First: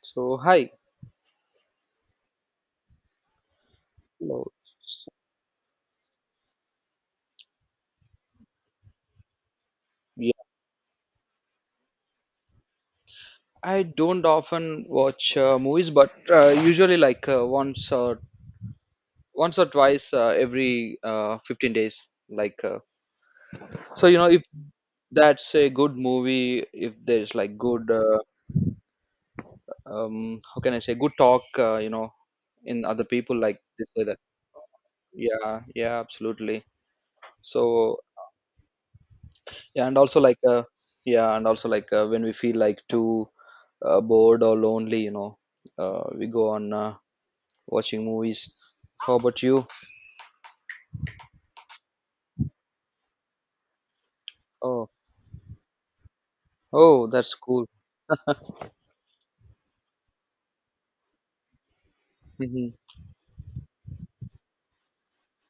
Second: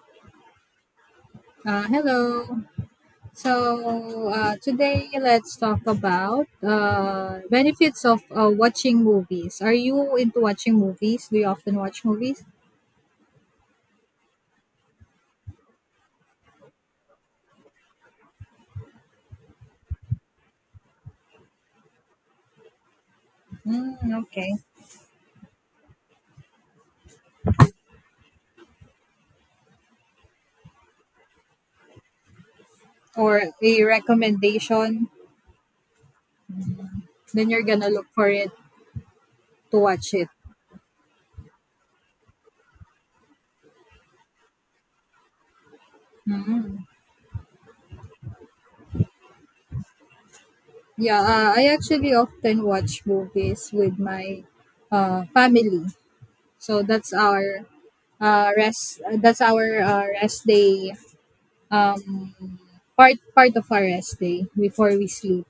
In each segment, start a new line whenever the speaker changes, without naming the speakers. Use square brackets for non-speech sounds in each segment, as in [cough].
So, hi.
Hello.
Hello. S-
Today let's talk about benefits of watching movies. Are you
Yeah,
into watching movies? Do you often watch movies?
I don't often watch movies, but usually once or twice every 15 days.
Mm,
If
okay.
that's a good movie, if there's like good, how can I say, good talk, in other people
Or
like
a
this way that.
recommendation,
Yeah, yeah, absolutely.
then you're gonna
So
look for it to
yeah, and
watch
also
it.
yeah, and also when we feel like too bored or lonely, you know, we go on.
Mm.
Watching movies. How about you?
Yeah, I actually often watch movies with my
Oh,
family. So
oh,
that's
that's
our
cool.
rest day. Um,
Hmm.
part of our rest day before we sleep.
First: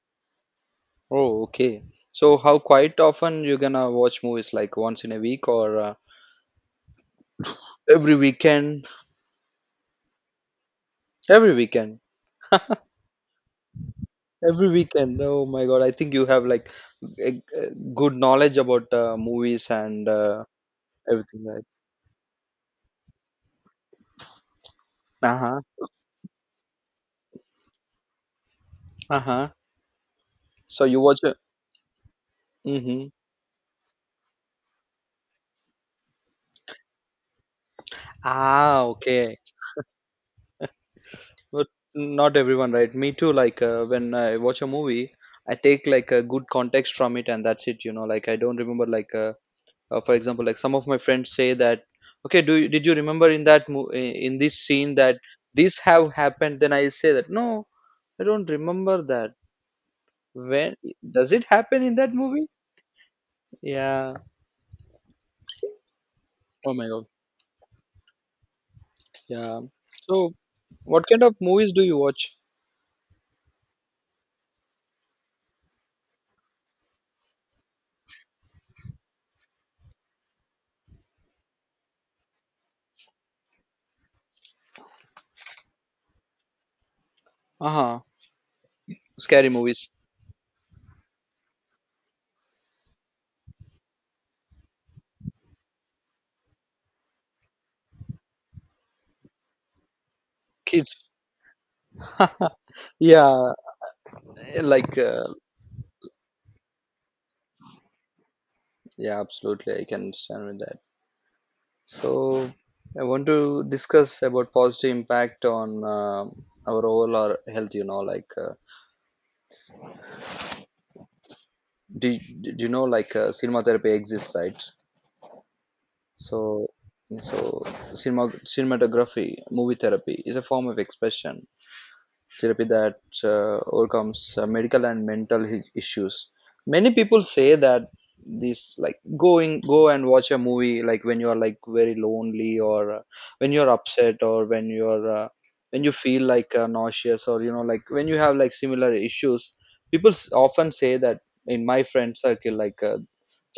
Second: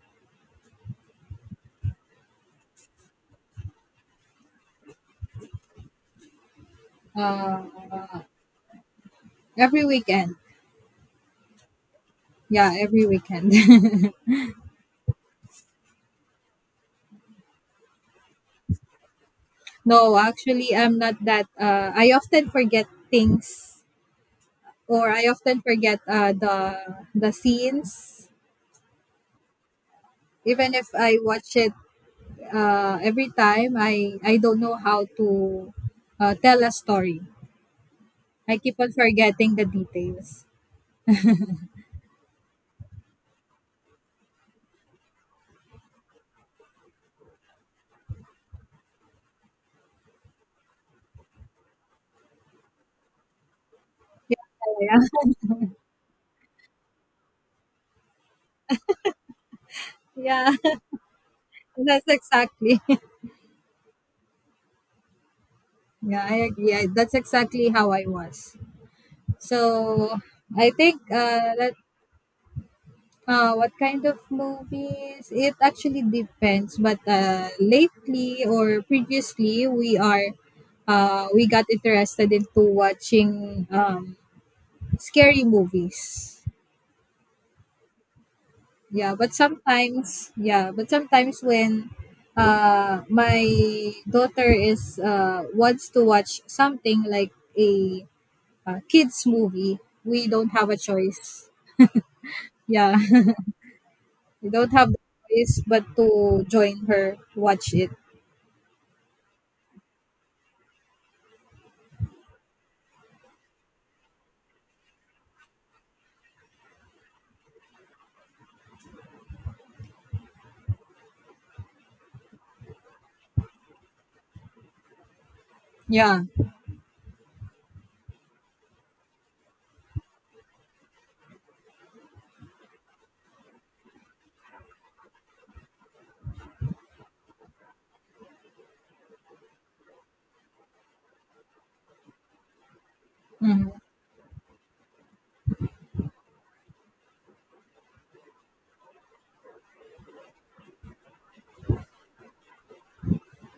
Oh, okay. So, how quite often you gonna watch movies? Like once in a week or
Uh,
every weekend?
every weekend.
Every weekend.
Yeah, every weekend. [laughs]
Every weekend. Oh my God! I think you have like a good knowledge about movies and
No, actually, I'm not
everything,
that.
right?
I often forget things, or I
Uh
often
huh.
forget the scenes.
Uh huh.
Even
So
if
you
I
watch.
watch it
Mm-hmm.
every time, I don't know how to tell a story. I keep
Ah,
on
okay.
forgetting the details.
But not everyone, right? Me too. Like when I watch a movie, I take like a good context from it, and that's it. You know, like I don't remember. For example, like some of my friends say that, okay, do you, did you remember in that in this scene
Yeah,
that this have happened? Then I say that no, I don't remember that.
[laughs] yeah,
When
[laughs]
does it happen in
that's
that movie?
exactly.
Yeah.
Yeah, I agree.
Oh my god.
That's exactly how I was.
Yeah.
So
So
I think
what kind of movies
that
do you watch?
What kind of movies? It actually depends, but lately or previously, we got interested into watching scary movies.
Uh huh. Scary movies.
Yeah, but sometimes when my daughter is wants to watch something like a, kids movie, we don't have a
Kids.
choice. Yeah,
Yeah.
[laughs] we don't have the
Like uh,
choice but to join her watch it.
Yeah, absolutely. I can understand with that. So I want to discuss about positive impact on our overall health. You know, like do, do you know like cinema therapy exists, right?
Yeah.
So so cinema Cinematography, movie therapy is a form of expression therapy that overcomes medical and mental issues. Many people say that this like going go and watch a movie, like when you are like very lonely or when you're
Hmm.
upset or when you're when you feel like nauseous, or you know like when you have like similar issues people often say that, in my friend circle like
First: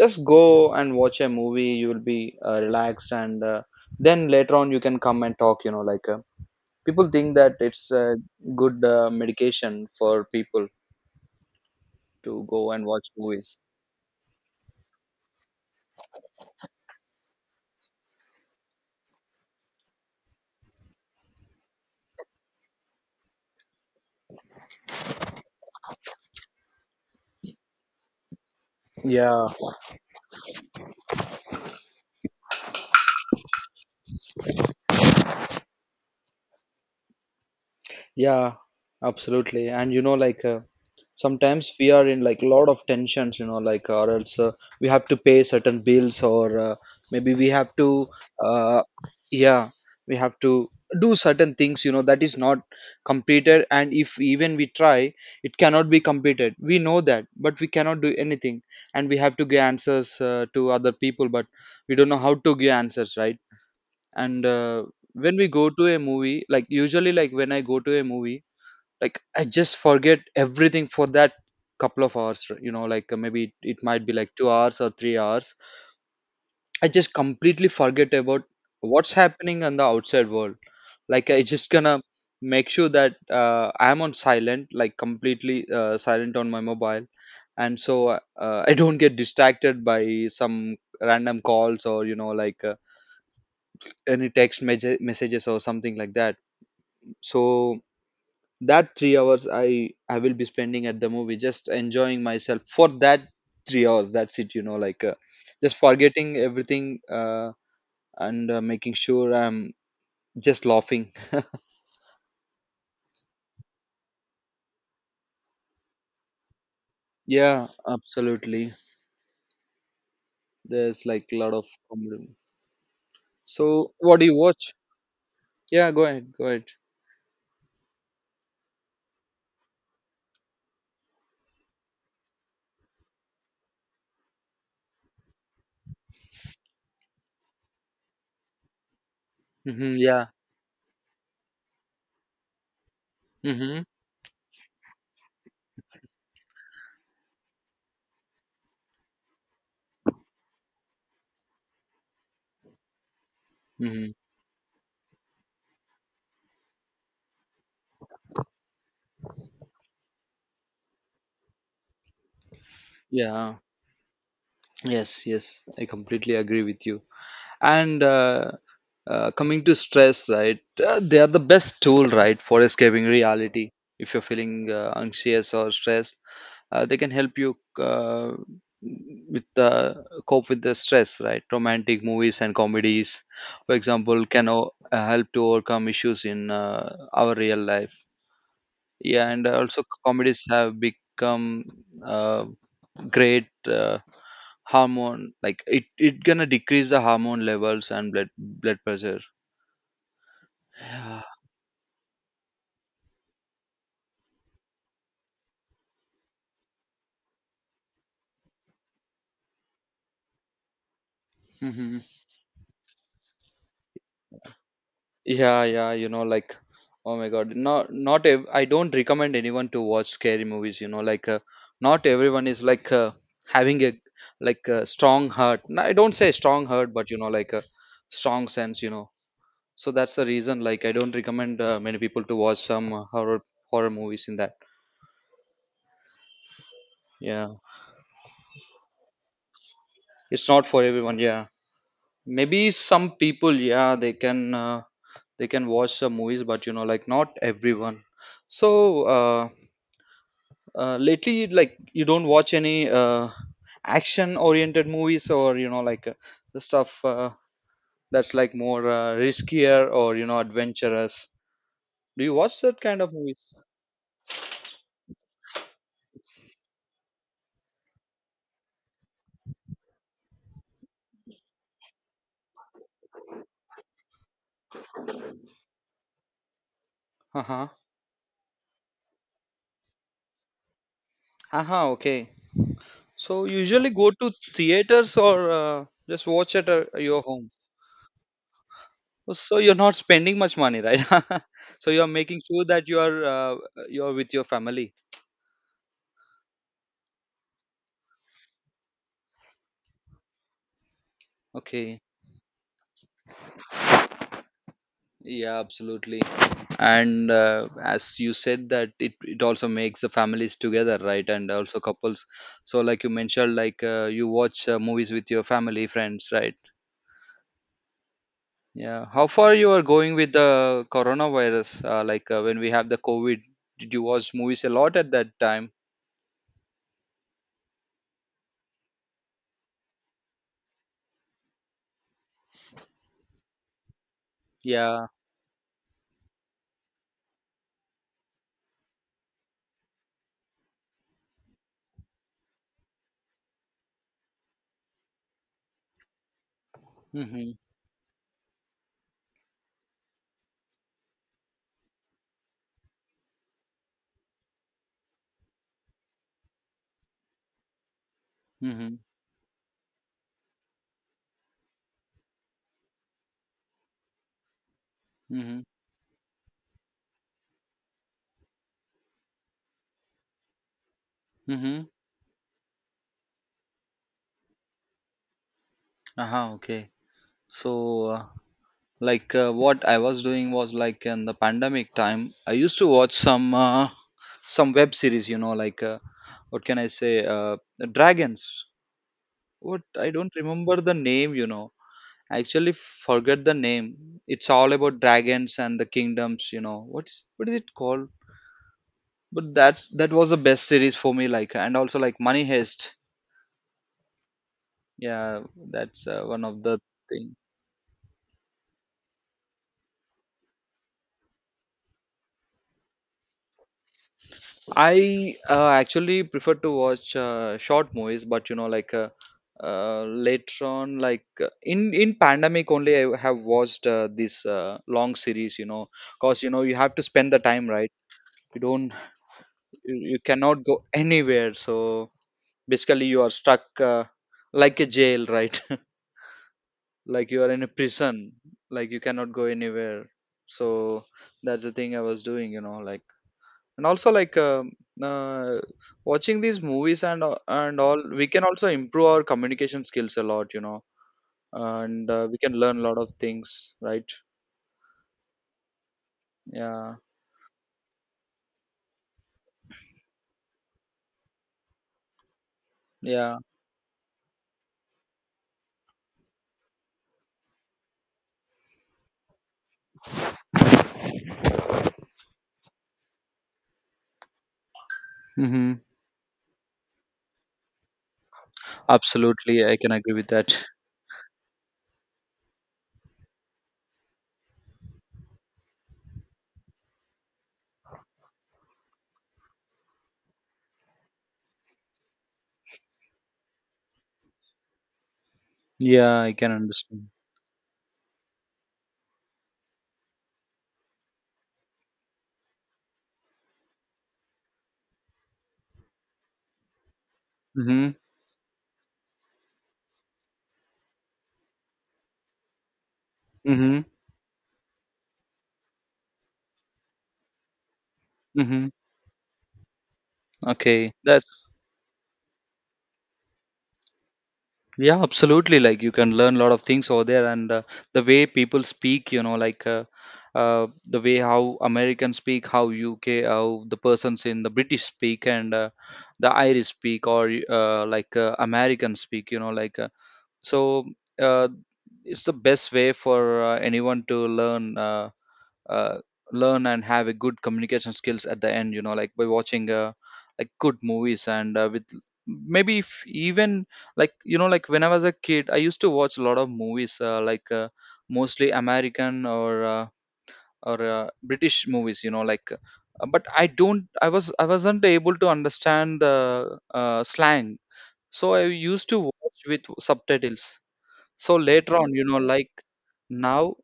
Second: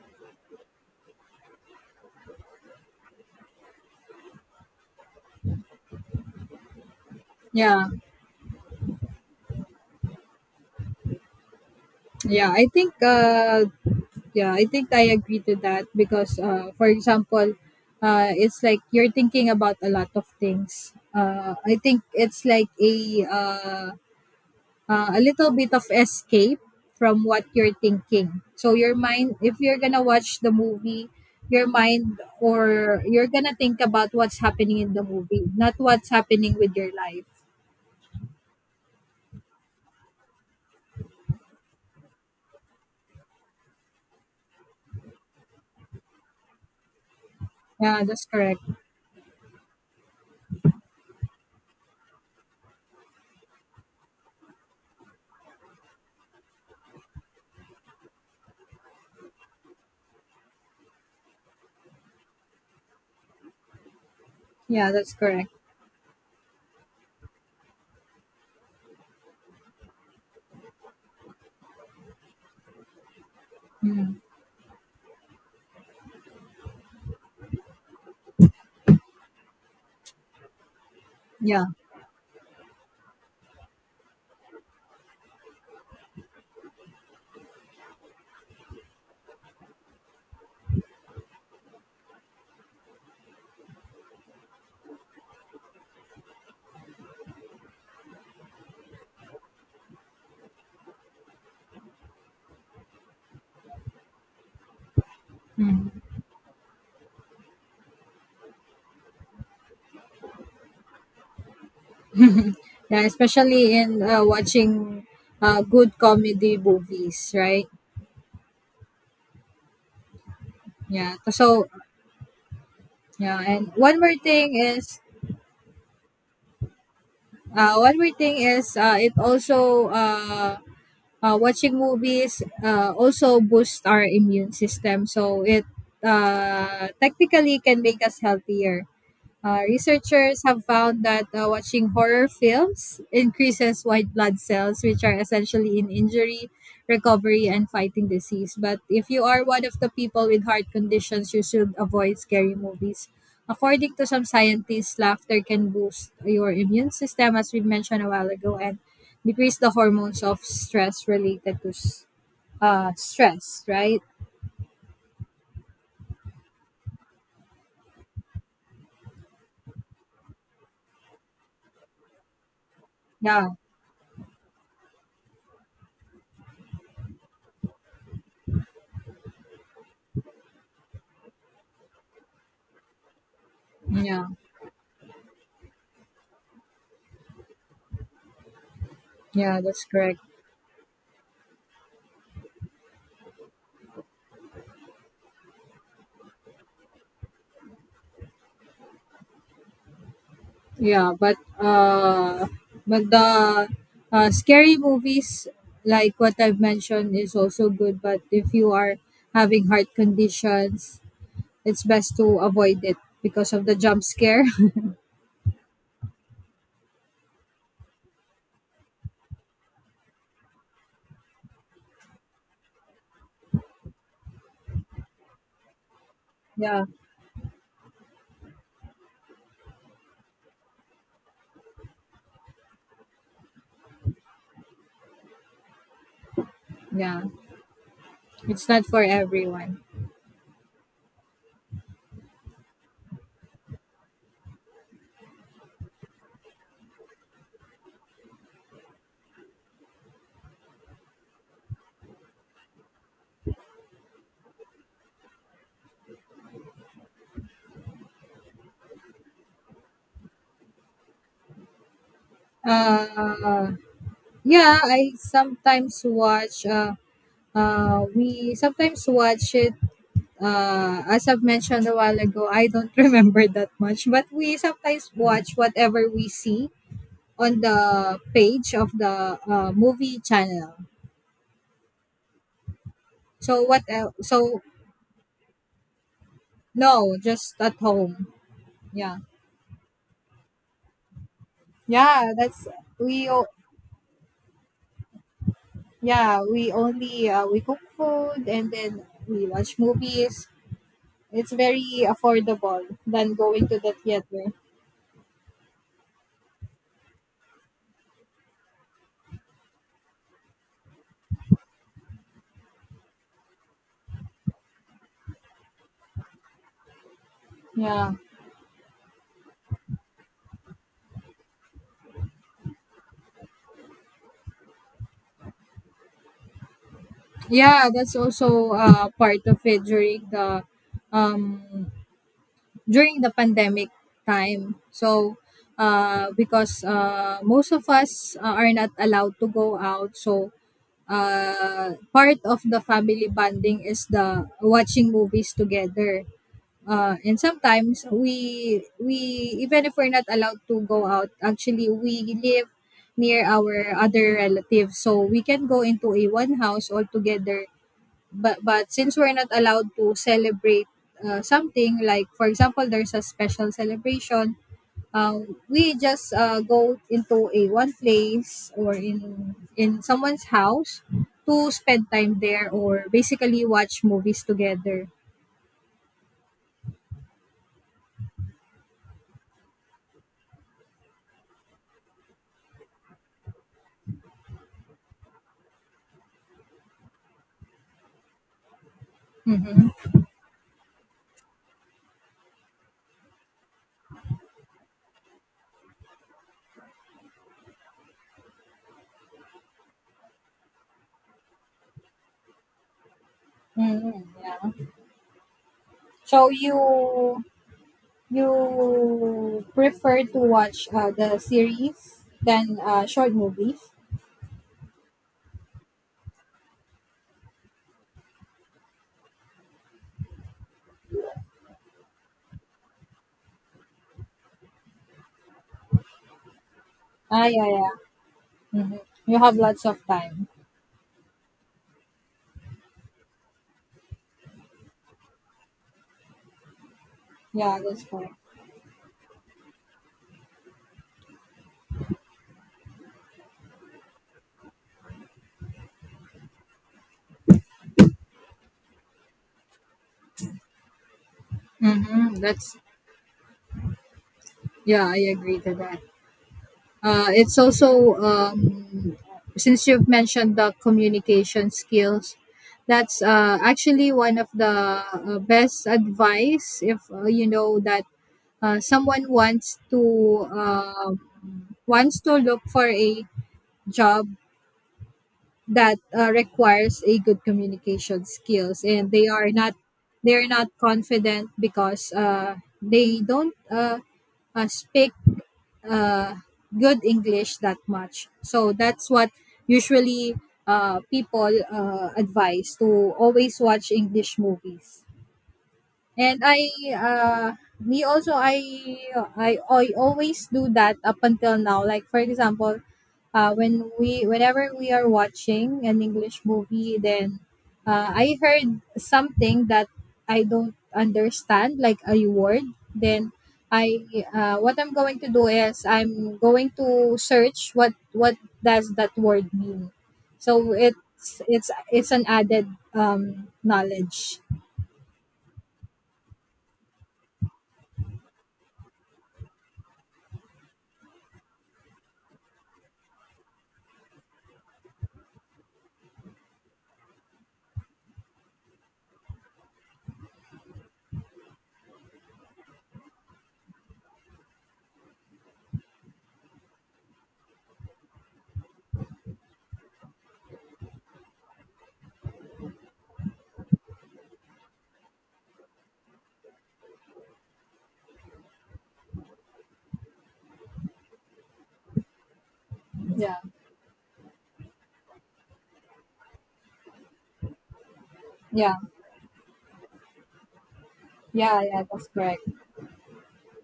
just go and watch a movie, you will be relaxed and then later on you can come and talk. You know like people think that it's
Yeah.
a good medication for people to
Yeah.
go and watch movies.
I think I agree to that because for example, it's like you're thinking about a lot of things. I think it's like a little bit of escape from what you're thinking. So your mind
Yeah,
if you're going to watch the movie, your mind or you're going to think about what's happening in the movie, not what's happening with your life.
yeah, absolutely. And you know, like sometimes we are in like a lot of tensions, you know, like, or else we have to pay certain bills, or maybe we have
Yeah,
to,
that's correct.
uh, yeah, we have to do certain things, you know, that is not completed. And if even we try, it cannot be completed. We know that, but we cannot do anything. And we have to give answers to other people, but we don't know how to give answers, right? And
Yeah, that's
when we
correct.
go to a movie, like usually, like when I go to a movie, I just forget everything for that couple of hours. You know like maybe it might be
Mhm.
like 2 hours or 3 hours. I just completely forget about what's happening in the outside world. Like I
Yeah.
just gonna make sure that I'm on silent, like completely silent on my mobile, and so I don't get distracted by some random calls, or you know like any text messages or something like that. So that 3 hours I will be spending at the movie, just enjoying myself for that 3 hours. That's it. You know like just
Mm.
forgetting everything, and making sure I'm just laughing.
Yeah, especially in watching good comedy movies, right?
Yeah, absolutely. There's
Yeah.
like a lot of comedy.
And
So
one more
what do you
thing
watch?
is
Yeah, go ahead, go ahead.
one more thing is it also watching movies also boosts our immune system. So it technically can make us healthier.
Hmm, yeah.
Researchers have found that watching horror films
Hmm.
increases white blood cells, which are essentially in injury, recovery, and fighting disease. But if you are one of the people with heart conditions, you should avoid scary movies. According to
Hmm.
some scientists, laughter can boost your immune system, as we mentioned a while ago, and decrease the hormones of stress related to
Yeah.
stress, right?
Yes, yes, I completely agree with you. And coming to stress, right, they are the best tool, right, for escaping
Yeah,
reality. If you're feeling anxious or stressed, they can help you with the cope with the stress, right? Romantic movies and comedies, for
yeah,
example, can help to overcome issues in our real life. Yeah, and
yeah,
also
that's correct.
comedies have become uh, great hormone, like it gonna decrease the hormone levels and blood pressure.
Yeah,
Yeah.
but the Scary movies like what I've mentioned is also good. But if you are having heart conditions, it's
Hmm.
best to avoid it because of the jump scare.
Yeah, yeah, you know like, oh my god, not not ev- I don't recommend anyone to watch scary movies. You know like not everyone is like having a like a strong heart. No, I don't say strong
[laughs] Yeah,
heart, but you know like a strong sense, you know. So that's the reason, like I don't recommend many people to watch some horror movies in that.
yeah,
Yeah,
it's not for everyone.
it's not for everyone. Yeah, maybe some people, yeah, they can watch some movies, but you know, like, not everyone. So uh, lately, like, you don't watch any action oriented movies, or you know like the stuff that's like more riskier, or you know, adventurous. Do you watch that kind of movies?
Uh, yeah, I sometimes watch. We sometimes watch it. As I've mentioned a while ago, I don't [laughs] remember that much, but we sometimes watch whatever we see on
Uh-huh,
the page of the movie channel.
uh-huh, okay. So
So what
usually go
else?
to
So
theaters or just watch at
no,
your home?
just at home. Yeah,
So you're not spending much money, right? [laughs] So you're
yeah.
making sure that you are
We. o-
you're with your family.
Yeah, we only we cook food and then we watch movies. It's very
Okay.
affordable than going to the theater.
Yeah, absolutely. And as you said that, it also makes the families together, right? And also couples. So like you mentioned, like you watch movies with your family, friends, right?
Yeah,
Yeah. How far you are going with the coronavirus? Like when we have the COVID, did you watch movies a lot at that time?
yeah. That's also part of it um during the pandemic time.
Yeah.
So, because most of us are not allowed to go out, so part of the family bonding is the watching movies together. And
Mm-hmm.
sometimes we even if we're not allowed to go out, actually we live near our other relatives, so we can go into a one house all together but
Mm-hmm.
since we're not allowed to celebrate something like for example there's a special celebration uh,
Mm-hmm.
we just go into a one place or in someone's house to
Mm-hmm.
spend time there or basically watch movies together.
Uh-huh, okay. So, like, what I was doing was like in the pandemic time, I used to watch some web series. You know, like, what can I say? Dragons. What,
Mm-hmm.
I don't remember the name. You know, I actually forget the name. It's all about dragons and the kingdoms. You know, what's, what is it called? But that's, that was the best series for me. Like, and also like Money Heist.
Mm-hmm. Yeah.
Yeah, that's
so
one of the thing.
you you prefer to watch the series than short movies?
I actually prefer to watch short movies, but you know, like later on, like in pandemic only, I have watched this long series. You know, cause you know you have to spend the
Ah, yeah,
time, right?
yeah.
You don't,
Mm-hmm. You have lots of
you
time.
cannot go anywhere. So basically, you are stuck like a jail, right? [laughs] Like you are in a
Yeah, that's
prison,
fine.
like you cannot go anywhere. So that's the thing I was doing. You know, like. And also like uh, watching these movies and and all, we can also improve our communication skills a lot, you know. And
Mm-hmm.
we can
That's
learn a lot of things, right?
Yeah, I agree to that.
Yeah,
It's also since you've mentioned the communication skills, that's
yeah.
actually one of the best advice if you know that someone wants to wants to look for a job
Mm-hmm.
that requires a good communication skills and
Absolutely, I can agree with
they are
that.
not confident because they don't speak uh, good English that much. So that's what usually people advise to always watch English movies.
Yeah, I
And
can
I
understand.
me also I always do that up until now. Like for example, whenever we are watching an English movie then
Mm-hmm.
I heard something that I don't understand like a word then
Mm-hmm.
I what I'm going to do is I'm going to search what
Mm-hmm.
does that word mean. So
Okay, that's,
it's an added knowledge.
yeah, absolutely. Like you can learn a lot of things over there, and the way people speak, you know, like the way how Americans speak, how UK, how the persons in the British speak, and the Irish speak, or like Americans speak, you know, like so. Uh, it's the best way for anyone to learn. Uh, Learn and have a good communication skills at the end. You know, like by watching like good movies and with maybe if even like, you know, like when I was a kid, I used to watch a lot of movies like mostly American, or British movies. You know like but
Yeah.
I don't, I was, I wasn't able to understand the slang, so I
Yeah.
used to watch with subtitles. So
Yeah,
later
yeah,
on, you
that's
know,
correct.
like, now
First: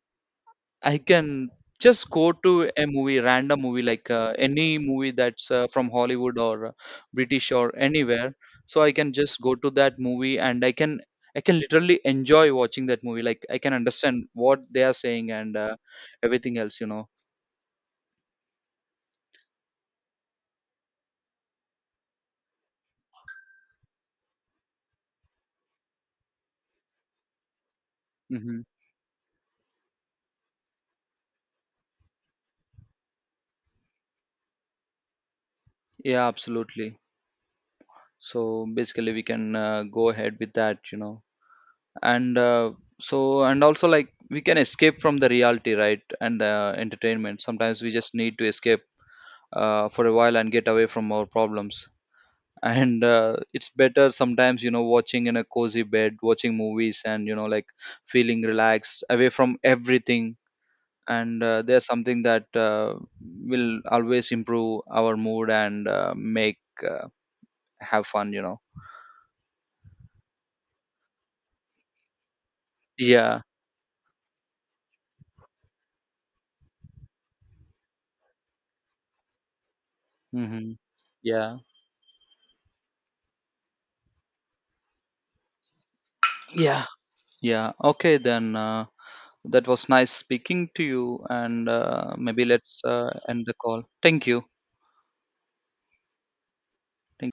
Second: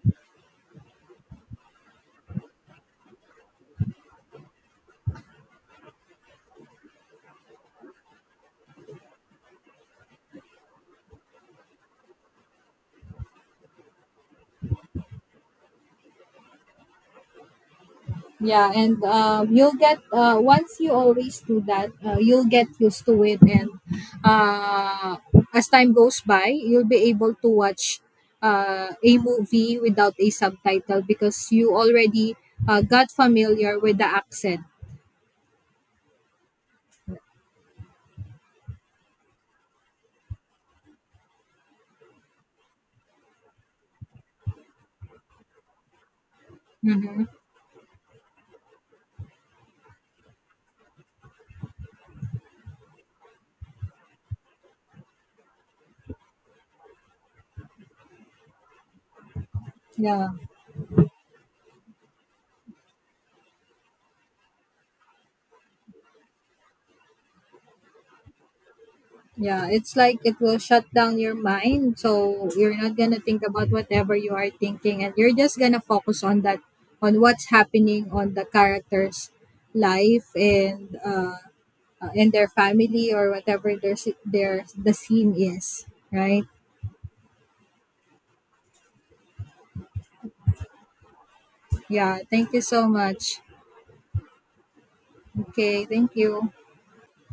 I can just go to a movie, random movie, like any movie that's from Hollywood, or British, or anywhere. So I can just go to that movie and I can literally enjoy watching that movie. Like I can understand what they are saying and everything else, you know.
Yeah, and you'll get once you always do that, you'll get used to it, and uh, as time goes by, you'll be able to watch
Hmm.
a movie without a subtitle because you already got familiar with the accent.
Yeah, absolutely. So basically, we can go ahead with that, you know. And and also like we can escape from the reality, right? And the
Mm-hmm.
entertainment. Sometimes we just need to escape for a while and get away from our problems. [laughs] And it's better sometimes, you know, watching in a cozy bed, watching movies, and you know, like feeling relaxed away from
Yeah.
everything. And there's something that will always improve our mood and make uh, have fun, you know.
Yeah, it's like it will shut down your mind. So you're not gonna think
Yeah.
about whatever you are thinking and you're just gonna focus on that on what's happening on the character's life
Hmm. Yeah.
and their family or whatever their their the scene is, right?
Yeah. Yeah. Okay, then that was nice speaking to you, and
Yeah,
maybe
thank you
let's
so much.
end the call. Thank you.
Okay, thank you.
Thank